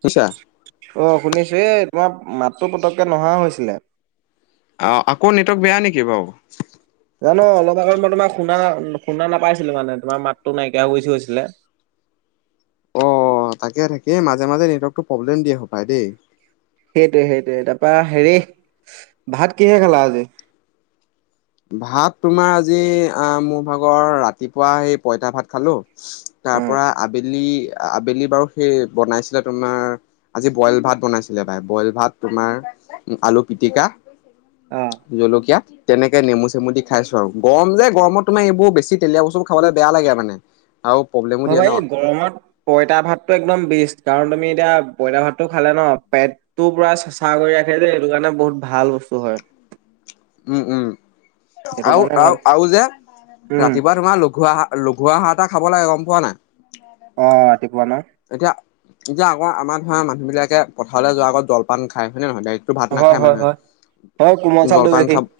শুনছা? অ শুনিছো এ তোমাৰ মাতটো পতককে নহা হৈছিলে অ আকৌ নেটৱৰ্ক বেয়া নেকি বাও? জানো অলপ আগত মই তোমাৰ শুনা শুনা নাপাইছিলো মানে তোমাৰ মাতটো নাইকিয়া হৈছি গৈছিলে অ তাকে থাকেই মাজে মাজে নেটৱৰ্কটো প্ৰব্লেম দিয়ে হপায় দেই সেইটোৱে সেইটোৱে তাৰপা হেৰি ভাত কিহেৰে খালা আজি? ভাত তোমাৰ আজি আ মোৰ ভাগৰ ৰাতিপুৱা সেই পইতা ভাত খালোঁ অ তাৰ পৰা আবেলি আবেলি বাৰু সেই বনাইছিলে তোমাৰ আজি বইল ভাত বনাইছিলে ভাই বইল ভাত তোমাৰ আলু পিটিকা জলকীয়া তেনেক কে নেমু চেমু দি খাইছো আউ গৰম যে গৰমত তোমাৰ এইবোৰ বেছি তেলিয়া বস্তুবোৰ খাব বেয়া লাগে মানে আও প্ৰব্লেম অ ভাই এ গৰমত পঁইতা ভাতটো একদম বেষ্ট কাৰণ তুমি এতিয়া পঁইতা ভাতটো খালে ন পেট তো পুৰা চেচাহ কৰি ৰাখে যে এইটো কাৰণে বহুত ভাল বস্তু হয় উম উম সেইটো আউ কাৰণে ভাল আউ আউ যে উম ৰাতিপুৱা তোমাৰ লঘু আহা লঘু আহাৰ এটা খাব লাগে গম পোৱা নাই অ ৰাতিপুৱা ন এতিয়া এতিয়া আকৌ আমাৰ ধৰ মানুহ বিলাকে পথাৰলৈ যোৱাৰ আগত জলপান খায় হয় নে নহয় দাইক টো ভাত হয় নেখায় হয় হয় হয় কোমল মানুহে চাউল দৈ জলপান গাখীৰ খাব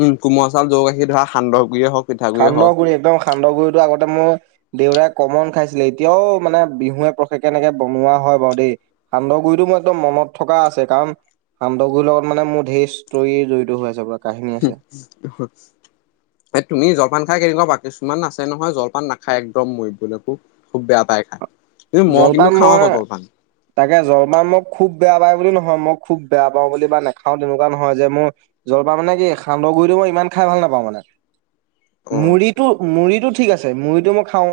উম কুমল চাউল গৌ গাখীৰ ধৰা সান্দগুৰিয়ে হওক পিঠাগুৰিয়ে সান্দহ হওক গুৰি একদম সান্দহ গুৰিটো আগতে মই দেউৰাই কমন খাইছিলে এতিয়াও মানে বিহুৱে প্ৰশেকে এনেকে বনোৱা হয় বাৰু দেই সান্দহ গুৰিটো মোৰ একদম মনত থকা আছে কাৰণ সান্দহ গুৰিৰ লগত মানে মোৰ ঢেৰ ষ্টৰি জড়িত হৈ আছে পুৰা কাহিনী হু আছে। হয় এ তুমি জলপান খাই কেনেকুৱা পোৱা কিছুমান আছে নহয় জলপান নাখায় একদম মৰিবলকো খুব বেয়া পায় খাই কিন্তু মই কিন্তু জলপান খাওঁ মই আক জলপান তাকে জলপান মোক খুব বেয়া পাওঁ বুলি নহয় মই খুব বেয়া পাওঁ বুলি বা নাখাও তেনেকুৱা নহয় যে মোৰ জলপান মানে কি সান্দহ গুৰিটো মই ইমান খাই ভাল নাপাওঁ মানে অ মুড়িটো মুড়িটো ঠিক আছে মুড়িটো মই খাওঁ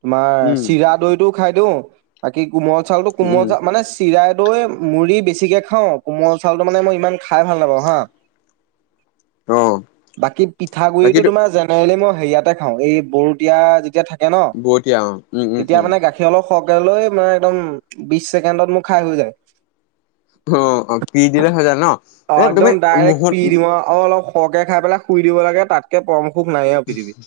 তোমাৰ উম চিৰা টো খাই দিওঁ বাকি কোমল চাউলতো কোমল উম চা মানে চিৰা দৈ মুড়ি বেছিকে খাওঁ কোমল চাউলটো মানে মই ইমান খাই ভাল নাপাওঁ হা অ [unintelligible] বাকী পিঠাগুৰিটো বাকীটো তোমাৰ জেনেৰেলি মই হেৰিয়াতে খাঁও এই বৰো দিয়া যেতিয়া থাকে থাকে ন বতিয়া অ উম উম তেতিয়া উম মানে গাখীৰ গাখীৰ অলপ হৰকে‌ লৈ মানে একদম বিশ ছেকেণ্ডত মোৰ খাই হৈ যায় অ পি দিলে হৈ যায় ন অ এ তুমি একদম ডাইৰেক্ট পি মুহত দিব অলপ সৰকে খাই পেলাই শুই দিব লাগে তাতকে পৰমসুখ নাইয়ে আৰু পৃথিৱীত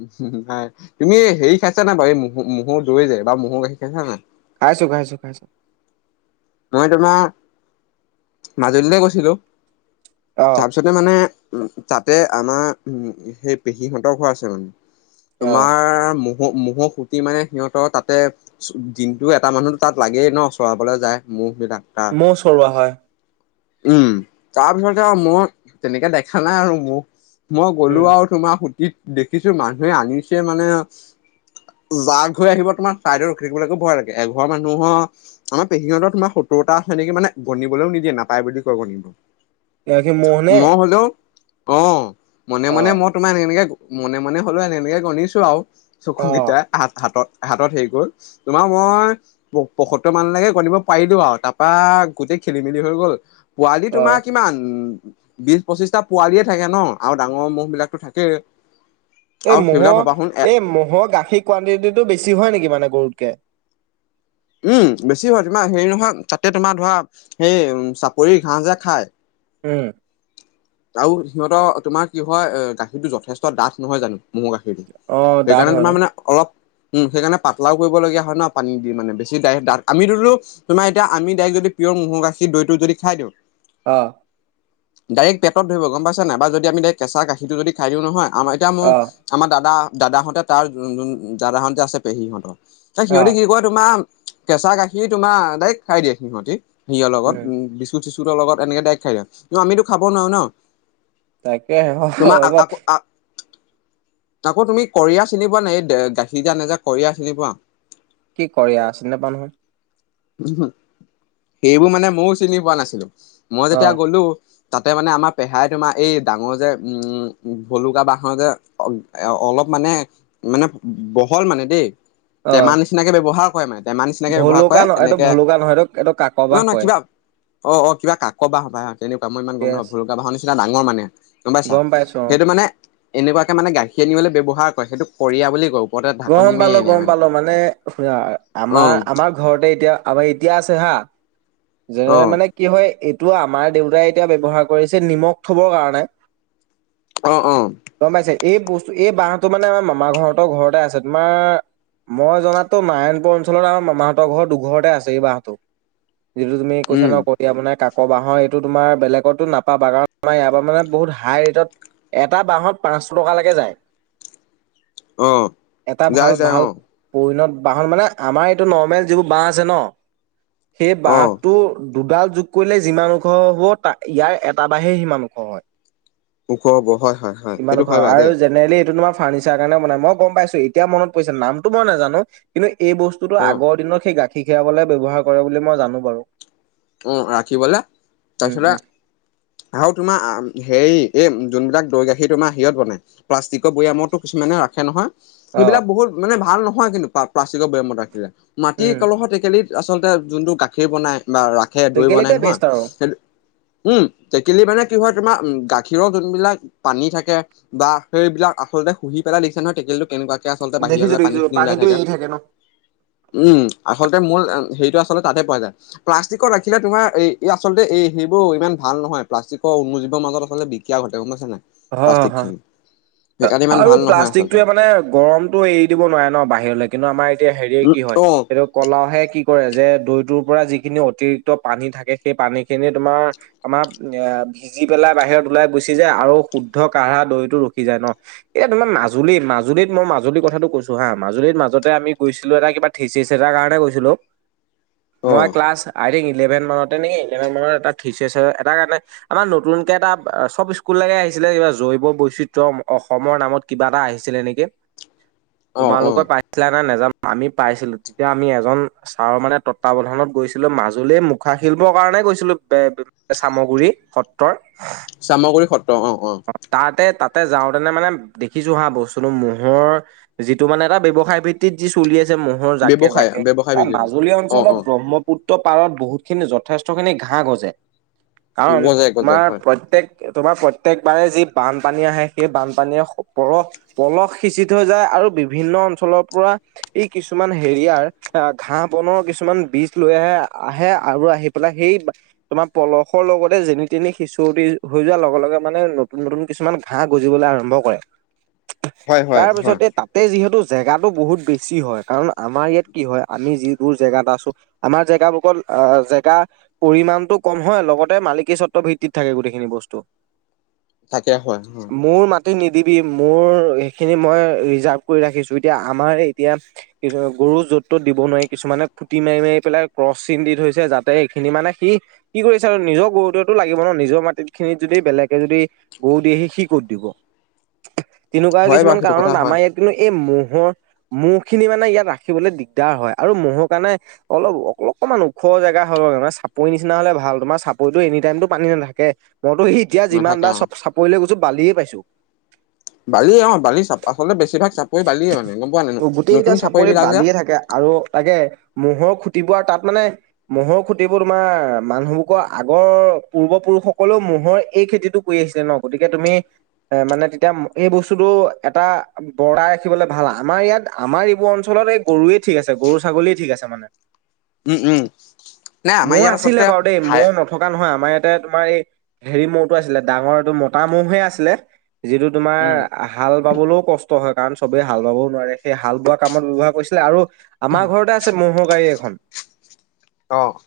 উম হুম হয় তুমি হেৰি খাইছা নে বাৰু এই ম মহৰ দৈ যে বা ম'হৰ গাখীৰ খাইছা নাই খাইছো খাইছো খাইছো মই তোমাৰ মাজুলীলৈ গৈছিলো অ তাৰপিছত মানে উ তাতে আমাৰ উম সেই পেহীহঁতৰ ঘৰ আছে মানে অ তোমাৰ মু ম মহৰ খুটি মানে সিহঁতৰ তাতে দিনটো এটা মানুহো তাত লাগেই ন চৰাবলে যায় [unintelligible] মহ চৰোৱা হয় উম তাৰপিছতে আৰু মই তেনেকে দেখা নাই আৰু মহ মই গ'লো উম আৰু তোমাৰ সুতিত দেখিছো মানুহে আনিছে মানে যা ঘৈয়ে আহিব তোমাৰ ছাইডত ৰখি থাকিবলৈকো ভয় লাগে এঘৰ মানুহৰ আমাৰ পেহিহতৰ তোমাৰ সত্তৰটা আছে নেকি মানে গনিবলৈও নিদিয়ে নাপায় বুলি কয় গনিব সি ম'হ নে মই হলেও অ মনে অ মনে মত তোমাৰ এনেকে এনেকে মনে মনে হ'লও এনেকে এনেকে গণিছো আৱ চকু অ কেইটা হা হাতত হাতত হেৰি গ'ল তোমাৰ মই পয়সত্তৰ মানলৈকে গনিব পাৰিলো আৱ তাৰপা গোটেই খেলি মেলি হৈ গল পোৱালি তোমাৰ অ কিমান বিশ পঁচিশটা পোৱালিয়ে থাকে ন আৰু ডাঙৰ মহ বিলাকো থাকেই এই আৰু সেইবিলাক ভাবাচোন এ ম'হৰ এই ম'হৰ গাখীৰ কোৱানটিটিটো বেছি হয় নেকি মানে গৰুতকে উম বেছি হয় তোমাৰ হেৰি নহয় তাতে তোমাৰ ধৰা সেই চাপৰি ঘাঁহ যে খায় উম আৰু সিহঁতৰ তোমাৰ কি হয় গাখীৰতো যথেষ্ট ডাঠ নহয় জানো মহৰ গাখীৰ সেইটো অ' দাঁত সেইকাৰণে হয় ন? তোমাৰ মানে অলপ উম সেইকাৰণে পাতলাও কৰিবলগীয়া হয় ন পানী দি মানে বেছি ডাঠ আমিতো তো তোমাৰ এতিয়া আমি ডাইৰেক্ট যদি প্ৰিয়ৰ ম'হৰ গাখীৰ দৈটো যদি খাই দিওঁ অ ডাইৰেক্ট পেটত ধৰিব গম পাইছা নাই যদি আমি ডাইৰেক্ট কেঁচা গাখীৰটো যদি খাই দিওঁ নহয় আমাৰ এতিয়া মোৰ অ' আমাৰ দাদা দাদাহঁতে তাৰ দাদাহত যে আছে পেহীহঁতৰ ত সিহঁতি অ' কি কয় তোমাৰ কেঁচা গাখীৰ তোমাৰ ডাইৰেক্ট খাই দিয়ে সিহঁতি হেৰিয়ৰ লগত উম বিচ চ চি চুৰৰ লগত এনেকে দাইক খাই য কিন্তু আমিতো খাব নোৱাৰো ন তাকেহে তমা হয় বাৰু আকৌ [unintelligible] আকৌ তুমি কয়া চিনি পোৱা নাই এই গাখীৰ যা নেযা কয়া চিনি পোৱা? কি কৰিয়া চিনি নাপাও নহয়। সেইবোৰ মানে ময়ও চিনি পোৱা নাছিলো মই যেতিয়া অ' গ'লো তাতে মানে আমাৰ পেহাই তোমাৰ এই ডাঙৰ যে উম ভলুকা বাঁহৰ যে অলপ মানে মানে বহল মানে দেই টেমা অ' নিচিনাকে ব্যৱহাৰ কৰে মানে। টেমাৰ নিচিনাকৈ ব্যৱহাৰ ভলুকা কৰে ন এইটো তেনেকে ভলুকা নহয় এইটো এইটো কাকবাহ নহয় নহয় কয়। কিবা। অ' অ' কিবা কাক বাহ সপাই তেনেকুৱা। মই ইমান গম নাপাও য়েছ ভুলকা বাঁহৰ নিচিনা ডাঙৰ মানে গম পাইছা পাইছো অ'। সেইটো মানে। এনেকুৱাকে মানে গাখীৰ আনিবলৈ ব্যৱহাৰ কৰে সেইটো কয়া বুলি কওঁ। গম পালো, গম পালো মানে শুনা অ আমাৰ আমাৰ ঘৰতে এতিয়া আমাৰ এতিয়া আছে হা, অ যেনে মানে কি হয় এইটো আমাৰ দেউতাই এতিয়া ব্যৱহাৰ কৰিছে নিমখ থবৰ কাৰণে। অ' অ'। গম পাইছে এই বস্তু এই বাঁহটো মানে আমাৰ মামাৰ ঘৰতৰ ঘৰতে আছে তোমাৰ। মই জনাত তো নাৰায়ণপুৰ অঞ্চলত আমাৰ মামাহঁতৰ ঘৰ দুঘৰতে আছে এই বাহহটো। যিটো তুমি কৈছা উম ন এতিয়া মানে কাকৰ বাঁহৰ এইটো তোমাৰ বেলেগতো নাপাবা, কাৰণাৰ ইয়াৰ পৰা মানে বহুত হাই ৰেটত এটা বাঁহত পাঁচশ টকালৈকে যায়। অঁ। এটা ভাল ভাল পৰিণত বাহন মানে আমাৰ এইটো নৰ্মেল যিবোৰ বাহ আছে ন। সেই অ বাঁহটো। দুডাল যোগ কৰিলে যিমান ওখ হ'ব, ত' ইয়াৰ এটা বাহে সিমান ওখ হয়। ওখ হ'ব হয় হয় হয় ইমান সেইটো ওখ হয় বাৰু আৰু দেই জেনেৰেলি এইটো তোমাৰ। ফাৰণিচাৰ কাৰণে বনাই মই গম পাইছো এতিয়া মনত পৰিছে নামটো মই নাজানো কিন্তু এই বস্তু। বস্তুতো উম আগৰ দিনত সেই গাখীৰ খীৰাবলৈ ব্যৱহাৰ কৰে বুলি মই জানো বাৰু। উম ৰাখিবলে উম তাৰপিছতেই। উম আৰু তোমাৰ হেৰি এই যোনবিলাক দৈ গাখীৰ তোমাৰ হিৰত বনাই। প্লাষ্টিকৰ বৈয়ামতো কিছুমানে ৰাখে নহয়। অ সেইবিলাক বহুত মানে ভাল নহয় কিন্তু প্লাষ্টিকৰ বেয়ামত ৰাখিলে মাটি উম কলহৰ টেকেলি। আচলতে যোনটো গাখীৰ বনায় বা ৰাসে দৈ বনায় টেকেলিতে নহয় বেষ্ট আৰু উম, টেকেলি মানে কি হয় তোমাৰ গাখীৰৰ যোনবিলাক পানী থাকে। বা সেইবিলাক আচলতে শুহি পেলাই দিছে নহয় তেকেলতটো কেনেকুৱা। তেতিয়া আচলতে দেখিছো বাহিৰলৈ পানী দেখিছো খিনি ওলাই পানীটো থাকে। এৰি ন উম, আচলতে মোৰ হেৰিটো আচলতে তাতে পোৱা যায়। প্লষ্টিকৰ ৰাখিলে তোম এই আচলতে এই সেইবোৰ ইমান ভাল নহয় প্লাষ্টিকৰ উন্মোীৱৰ মাজত আচলতে বিকীয়া ঘটে গম নাইছা নাই? অ' প্লাষ্টিক হয় খিনি সেইকাৰণে ইমান আৰু ভাল নহয় আচলতে প্লাষ্টিকটোৱে মানে গৰমতটো এই দিব নোৱাৰে ন বাহিৰলৈ কিন্তু আমাৰ এতিয়া হেৰিয়ে উম, কি হয় অ', এইটো কলহে কি কৰে যে দৈটোৰ পৰা যিখিনি অতিৰিক্ত পানী থাকে সেই পানী খিনি তোমাৰ। আমাৰ এ' ভিজি পেলাই বাহিৰত ওলাই গুচি যায় আৰু শুদ্ধ কাঢ়া দৈটো ৰখি যায় ন। এতিয়া তোমাৰ মাজুলী- মাজুলীত মই মাজুলীৰ কথাটো কৈছো হা মাজুলীত মাজতে আমি গৈছিলো এটা কিবা। থিচিকচ এটাৰ কাৰণে কৈছিলোঁ মই অ', ক্লাছ। [inaudible] আই থিংক ইলেভন মানতে নেকি ইলেভেন মানত এটা থিচেছ এটা কাৰণে। আমাৰ নতুনকে এটা চব স্কুল লাগে আহি ছিলে কিবা জৈৱ বৈচিত্ৰয় অসমৰ নামত কিবা এটা আহিছিলে নেকি। অ', অ', তোমালোকৰ পাইছিলা নে নোজানো আমি পাইছিলো তেতিয়া আমি এজন। ছাৰ মানে তত্বাৱধানত গৈছিলো মাজুলীয়ে মুখা শিলিবৰ কাৰণে গৈছিলো বে চামগুৰি সত্ৰৰ। চামগুৰি সত্ৰ অঁ' অঁ'। তাতে তাতে যাওঁতেনে মানে দেখিছো হা বস্তুটো মহৰ। যিটো মানে এটা ব্যৱসায় ভিত্তিত যি চলি আছে ম হৰ জাকে ব্যৱসায় জাকে ব্যৱসায় ভিত্তিটো মাজুলী অ', অঞ্চলত অ', ব্ৰহ্ম পুত্ৰ পাৰত বহুতখিনি যথেষ্টখিনি ঘাঁহ গজে কাৰণ গজাই গজাই আমাৰ হয়, প্ৰত্যেক তোমাৰ প্ৰত্যেকবাৰেই যি বানপানী আহে সেই বানপানীয়ে পলশ পলস সিঁচি থৈ যায় আৰু বিভিন্ন অঞ্চলৰ পৰা। ই কিছুমান হেৰিয়াৰ ঘাঁহ বনৰ কিছুমান বীজ লৈ আহে আহে আৰু আহি সেই তোমাৰ পলসৰ লগতে যেনি তেনি সিচুৱটি হৈ যোৱা লগে লগে মানে নতুন নতুন কিছুমান ঘাঁহ গজিবলৈ আৰম্ভ কৰে হয়, হয়, তাৰ হয়, পিছতে তাতে যিহেতু জেগাটো বহুত বেছি হয় কাৰণ আমাৰ ইয়াত কি হয় আমি যিবোৰ জেগাত আছো। আমাৰ জেগাসকল আহ জেগা। পৰিমাণতটো কম হয় লগতে মালিকী স্বত্বৰ ভিত্তিত থাকে গোটেইখিনি বস্তু। থাকে হয়। হয়, মোৰ মাটি নিদিবি মোৰ সেইখিনি মই ৰিজাৰ্ভ কৰি ৰাখিছো এতিয়া আমাৰ এতিয়া কিছু গৰু য'ত তত দিব নোৱাৰি কিছুমানে ফুটি মাৰি মাৰি পেলাই ক্ৰ চিন দি থৈছে যাতে এইখিনি মানে সি। কি কৰিছা নিজৰ গৰুতোৱে লাগিব ন নিজৰ মাটি খিনিত যদি বেলেগ যদি গৰু দিয়ে সি সি কত দিব তেনেকুৱা হয় বাৰু কিছুমান সেইটো কথা কাৰণত হয়, আমাৰ ইয়াত। কিন্তু এই ম'হৰ মহ খিনি মানে ইয়াত ৰাখিবলৈ দিগদাৰ হয় আৰু ম'হৰ কাৰণে। অলপ অকণমান ওখ জেগা হ'ল মানে চাপৰি নিচিনা হলে ভাল তোমাৰ চাপৰিটো এনি টাইমতটো পানী নাথাকে। মইতো সি এতিয়া যিমান নাথাকে বাৰ অ'। চপ চাপৰিলে গৈছো বালিয়ে পাইছো। বালিয়ে অঁ' বালি চাপ আচলতে বেছিভাগ চাপৰি বালিয়ে মানে গম পোৱা নাই গোটেই ন কেইটা নতুন চাপৰি বিলাক যে। বালিয়ে থাকে আৰু তাকে। ম'হৰ খুটিবো আৰু তাত মানে ম'হৰ খুটিবোৰ তোমাৰ মানুহবোৰক আগৰ পূৰ্বপুৰুষসকলেও ম'হৰে। এই খেতিটো কৰি আহিছিলে ন গতিকে তুমি এ মানে তেতিয়া এই বস্তুটো এটা। বৰদাই ৰাখিবলৈ ভাল আমাৰ ইয়াত আমাৰ এইবোৰ অঞ্চলত এই গৰুৱে ঠিক আছে গৰু ছাগলীয়ে ঠিক আছে মানে। উম, উম, নাই আমাৰ মহ ইয়াত আছিলে আচলতে বাৰু দেই ঠাই মহ নথ নথকা নহয় আমাৰ ইয়াতে তোমাৰ এই হেৰি মহ টো আছিলে ডাঙৰ এইটো মতা মহহে আছিলে। যিটো তোমাৰ উম। হাল হাল বাবলৈও কষ্ট হয় কাৰণ চবেই হাল বাবও নোৱাৰে সেই হাল বোৱা কামত ব্যৱহাৰ কৰিছিলে আৰু আমাৰ ঘৰতে আ আছে মহৰ গাড়ী এখন। অঁ'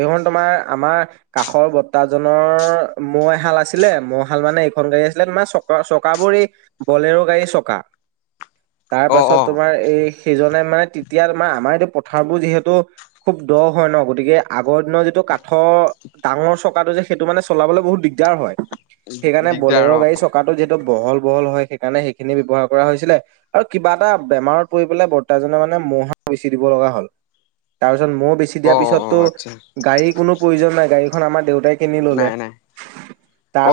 এইখন তোমাৰ আমাৰ কাষৰ বৰদেউতা জনৰ। মহ এহাল আছিলে মহ হাল মানে এইখন গাড়ী আছিলে তোমাৰ চকা চকাবোৰ এই বলেৰো গাড়ী চকা তাৰ অ পাছত অ তোমাৰ এই। সেইজনে মানে তেতিয়া তোমাৰ আমাৰ এতিয়া পথাৰবোৰ যিহেতু। খুব দ হয় ন গতিকে আগৰ দিনৰ যিটো কাঠৰ ডাঙৰ চকাটো যে সেইটো মানে চলাবলৈ বহুত দিগদাৰ হয় সেইকৰণে দিগদাৰ বলাৰো অ গাড়ী চকা। চকাটো যিহেতু বহল বহল হয় সেইকাৰণে সেইখিনি ব্যৱহাৰ কৰা হৈছিলে। আৰু কিবা এটা বেমাৰত পৰি পেলাই বৰ্তাজনে মানে মহ হাল বেছি দিব লগা হ'ল। তাৰপিছত ময়ো বেছি অ অ দিয়াৰ অ পিছততো আচ্ছা গাড়ীৰ কোনো প্ৰয়োজন নাই গাড়ীখন আমাৰ দেউতাই কিনি ললে। নাই নাই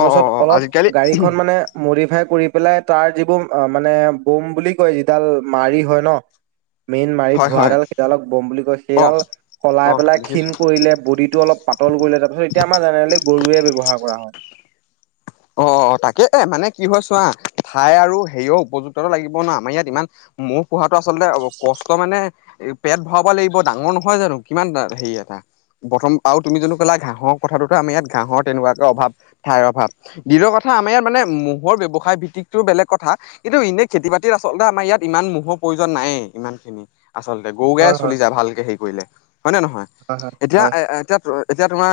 অ অ অ অলপ আজিকালি গড়ী খন মা নে মডিফাই কৰি পেলাই তাৰ যিবোৰ অ মানে বোম বুলি কয় যিডাল মাৰি হয় ন মেইন মাৰি হয় হয় ধোৱাডাল সেইডালক বম বুলি কয় অ সেইডাল অ সলাই পেলাই দেখিছো ক্ষীণ কৰিলে বডি টো অলপ পাত তল কৰিলে তাৰপিছত এতিয়া আমাৰ জেনেৰেলি গৰুৱে ব্যৱহাৰ কৰা হয়। অ অ তাকে এ মানে কি হয় চোৱা ঠাই আৰু সেয়ও উপযুক্তটো লাগিব না আমাৰ ইয়াত ইমান মোৰ পঢ়াটো আচলতে অ কষ্ট মানে পেট ভৰাব লাগিব ডাঙৰ নহয় জানো কিমান টান হেৰি এটা প্ৰথম আৰু তুমি যানো ক'লা ঘাঁহৰ কথাটোতো আমাৰ ইয়াত ঘাঁহৰ তেনেকুৱাকে অভাৱ ঠাইৰ অভাৱ। দ্বিতীয় কথা আমাৰ ইয়াত মানে মহৰ ব্যৱসায় ভিত্তিকটো বেলেগ কথা। কিন্তু এনেই খেতি-বাতিত আচলতে আমাৰ ইয়াত ইমান মহৰ প্ৰয়োজন নাইয়ে ইমান খিনি। আচলতে গৰু গায়ে হয় হয় চলি যায় ভালকে হেৰি কৰিলে হয় নে নহয় হয় হয় এতিয়া হয় এ এ এতিয়া এতিয়া তোমাৰ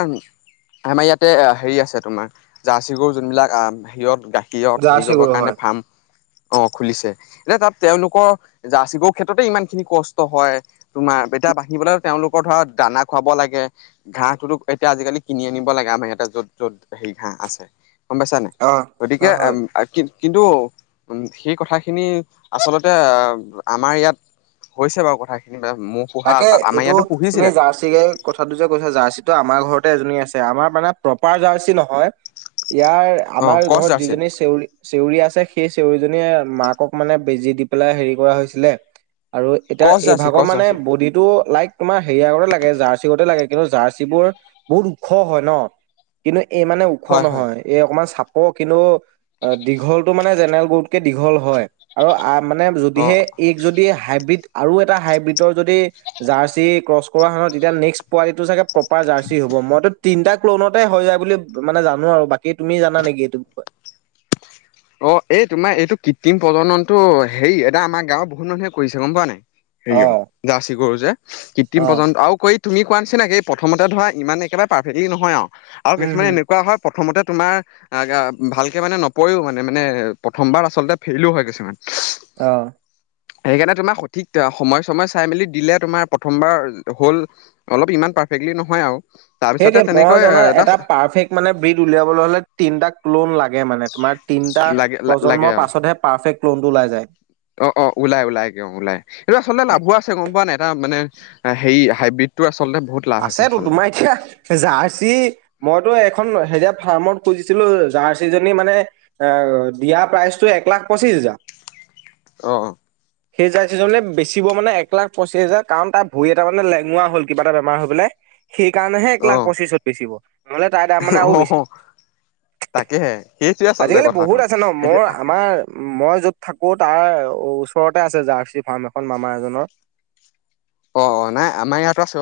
আমাৰ ইয়াতে হেৰি আছে তোমাৰ জাৰ্চি গৰু যোনবিলাক আ হেৰিয়ত গাখীৰত হেৰি জাৰ্চি কৰিবৰ গৰু কাৰণে হয় ফাৰ্ম অ খুলিছে যে তাত তেওঁলোকৰ জাৰ্চী গৰু ক্ষেত্ৰতে ইমান খিনি কষ্ট হয়। তোমাৰ [unintelligible] বাঢ়িবলৈ তেওঁলোকৰ ধৰা দানা খুৱাব লাগে। ঘাঁহটোতো এতিয়া আজি-কালি কিনি আনিব লাগে আমাৰ এয়াতে য'ত য'ত হেৰি ঘাঁহ আছে গম পাইছা নাই অ গতিকে হয় হয় এম আ কি কিন্তু সেই কথাখিনি আচলতে আমাৰ ইয়াত কৈছে বাৰু কথাখিনি বা মোক তাকে এইটো তুমি যাৰ্চ গতিকে কথাটো যে কৈছে জাৰ্চিটো আমাৰ ঘৰতে এজনী আছে আমাৰ মানে প্ৰপাৰ জাৰ্চি নহয় ইয়াৰ অ আমাৰ ক্ৰছ ঘৰত জাৰ্চি যিজনী চেউৰি চেউৰি আছে সেই চেউৰিজনীয়ে মাকক মানে বেজি দি পেলাই হেৰি কৰা হৈছিলে আৰু এতিয়া ক্ৰছ জাৰ্চি এইভাগ ক্ৰছ মানে জাৰ্চি [unintelligible] লাইক তোমাৰ হেৰিয়া গতে লাগে জাৰ্চিগতে লাগে কিন্তু জাৰ্চিবোৰ বহুত ওখ হয় ন কিন্তু এই মানে ও খ হয় হয় নহয় এই অকমান চাপ কিন্তু দীঘলটো মানে জেনেল গৰুতকে দীঘল হয়। আৰু আ মানে অ যদিহে এইক যদি হাইব্ৰীড আৰু এটা হাইব্ৰীডৰ যদি জাৰ্চি ক্ৰছ কৰা হ'ব তেতিয়া নেক্স পোৱালিটো চাগে প্ৰপাৰ জাৰ্চি হ'ব মইতো তিনিটা ক্লোনতে হৈ যায় বুলি মানে জানো আৰু বাকী তুমি জানা নেকি এইটো বিষয়ে অ এই তোমাৰ এইটো কৃত্ৰিম প্ৰজননটো হেৰি এটা আমাৰ গাঁওৰ বহুত মানুহে কৰিছে গম পোৱা নাই অ হেৰিয় জাৰ্চি গৰু যে আকৌ জাৰ্চি গৰু যে কৃত্ৰিম অ পৰ্যন্ত আৰু ক এইত তুমি কোৱা নিচিনা একে প্ৰথমতে ধৰা ইমান একেবাৰে পাৰফেক্টি নহয় আৰু আৰু উম কিছুমানে হম এনেকুৱা হয় প্ৰথমতে তোমাৰ আ গা ভালকে মানে নপৰেও মা নাই মানে প্ৰথমবাৰ আচলতে ফেইলো হয় কিছুমান। অ সেইকাৰণে তোমাৰ সঠিক সময় ছময় চাই মেলি দিলে তোমাৰ প্ৰথমবাৰ হ'ল অলপ ইমান পাৰফেক্টলি নহয় আৰু। তাৰপিছতে সেইটোৱে মই তেনেকৈ জনা এটা পাৰফেক্ট মানে ব্ৰীড উলিয়াবলৈ হ'লে তিনটা ক্লোন লাগে মানে তোমাৰ তিনিটা লাগে লাগে প্ৰজন্মৰ আৰু পাছতহে পাৰ্ফেক্ট ক্লোনটো ওলাই যায়। অ অ ওলাই ওলাই গে ওলাই এইটো আচলতে লাভো আছে গম পোৱা নাই এটা মানে আহ' সেই হাইব্ৰীডটো আচলতে বহুত লাভ আছে আছেতো, আচলতে তোমাৰ এতিয়া জাৰ্চি, মইতো এখন হেৰিয়া ফাৰ্মত খুজিছিলো জাৰ্চি জনী মানে এ দিয়া প্ৰাইচটো এক লাখ পঁচিশ হাজাৰ। অহ-অহ', সেই জাৰ্চীজনে বেচিব মানে এক লাখ পঁচিছ হাজাৰ কাৰণ তাৰ ভৰি এটা মানে লেঙোৱা হ'ল কিবা বেমাৰ হৈ পেলাই সেইকাৰণেহে এক অ লাখ পঁচিছত বেচিব, নহ'লে তাই তাৰ মানে আৰু অ বেছি অ তাকেহে সেইটোৱে আচলতে আজিকালি কথাটো বহুত আছে ন' মোৰ এতিয়া আমাৰ মই য'ত থাকো তাৰ ওচৰতে আছে জাৰ্চি ফাৰ্ম এখন মামা এজনৰ। অহ- অহ', নাই আমাৰ ইয়াতো আছে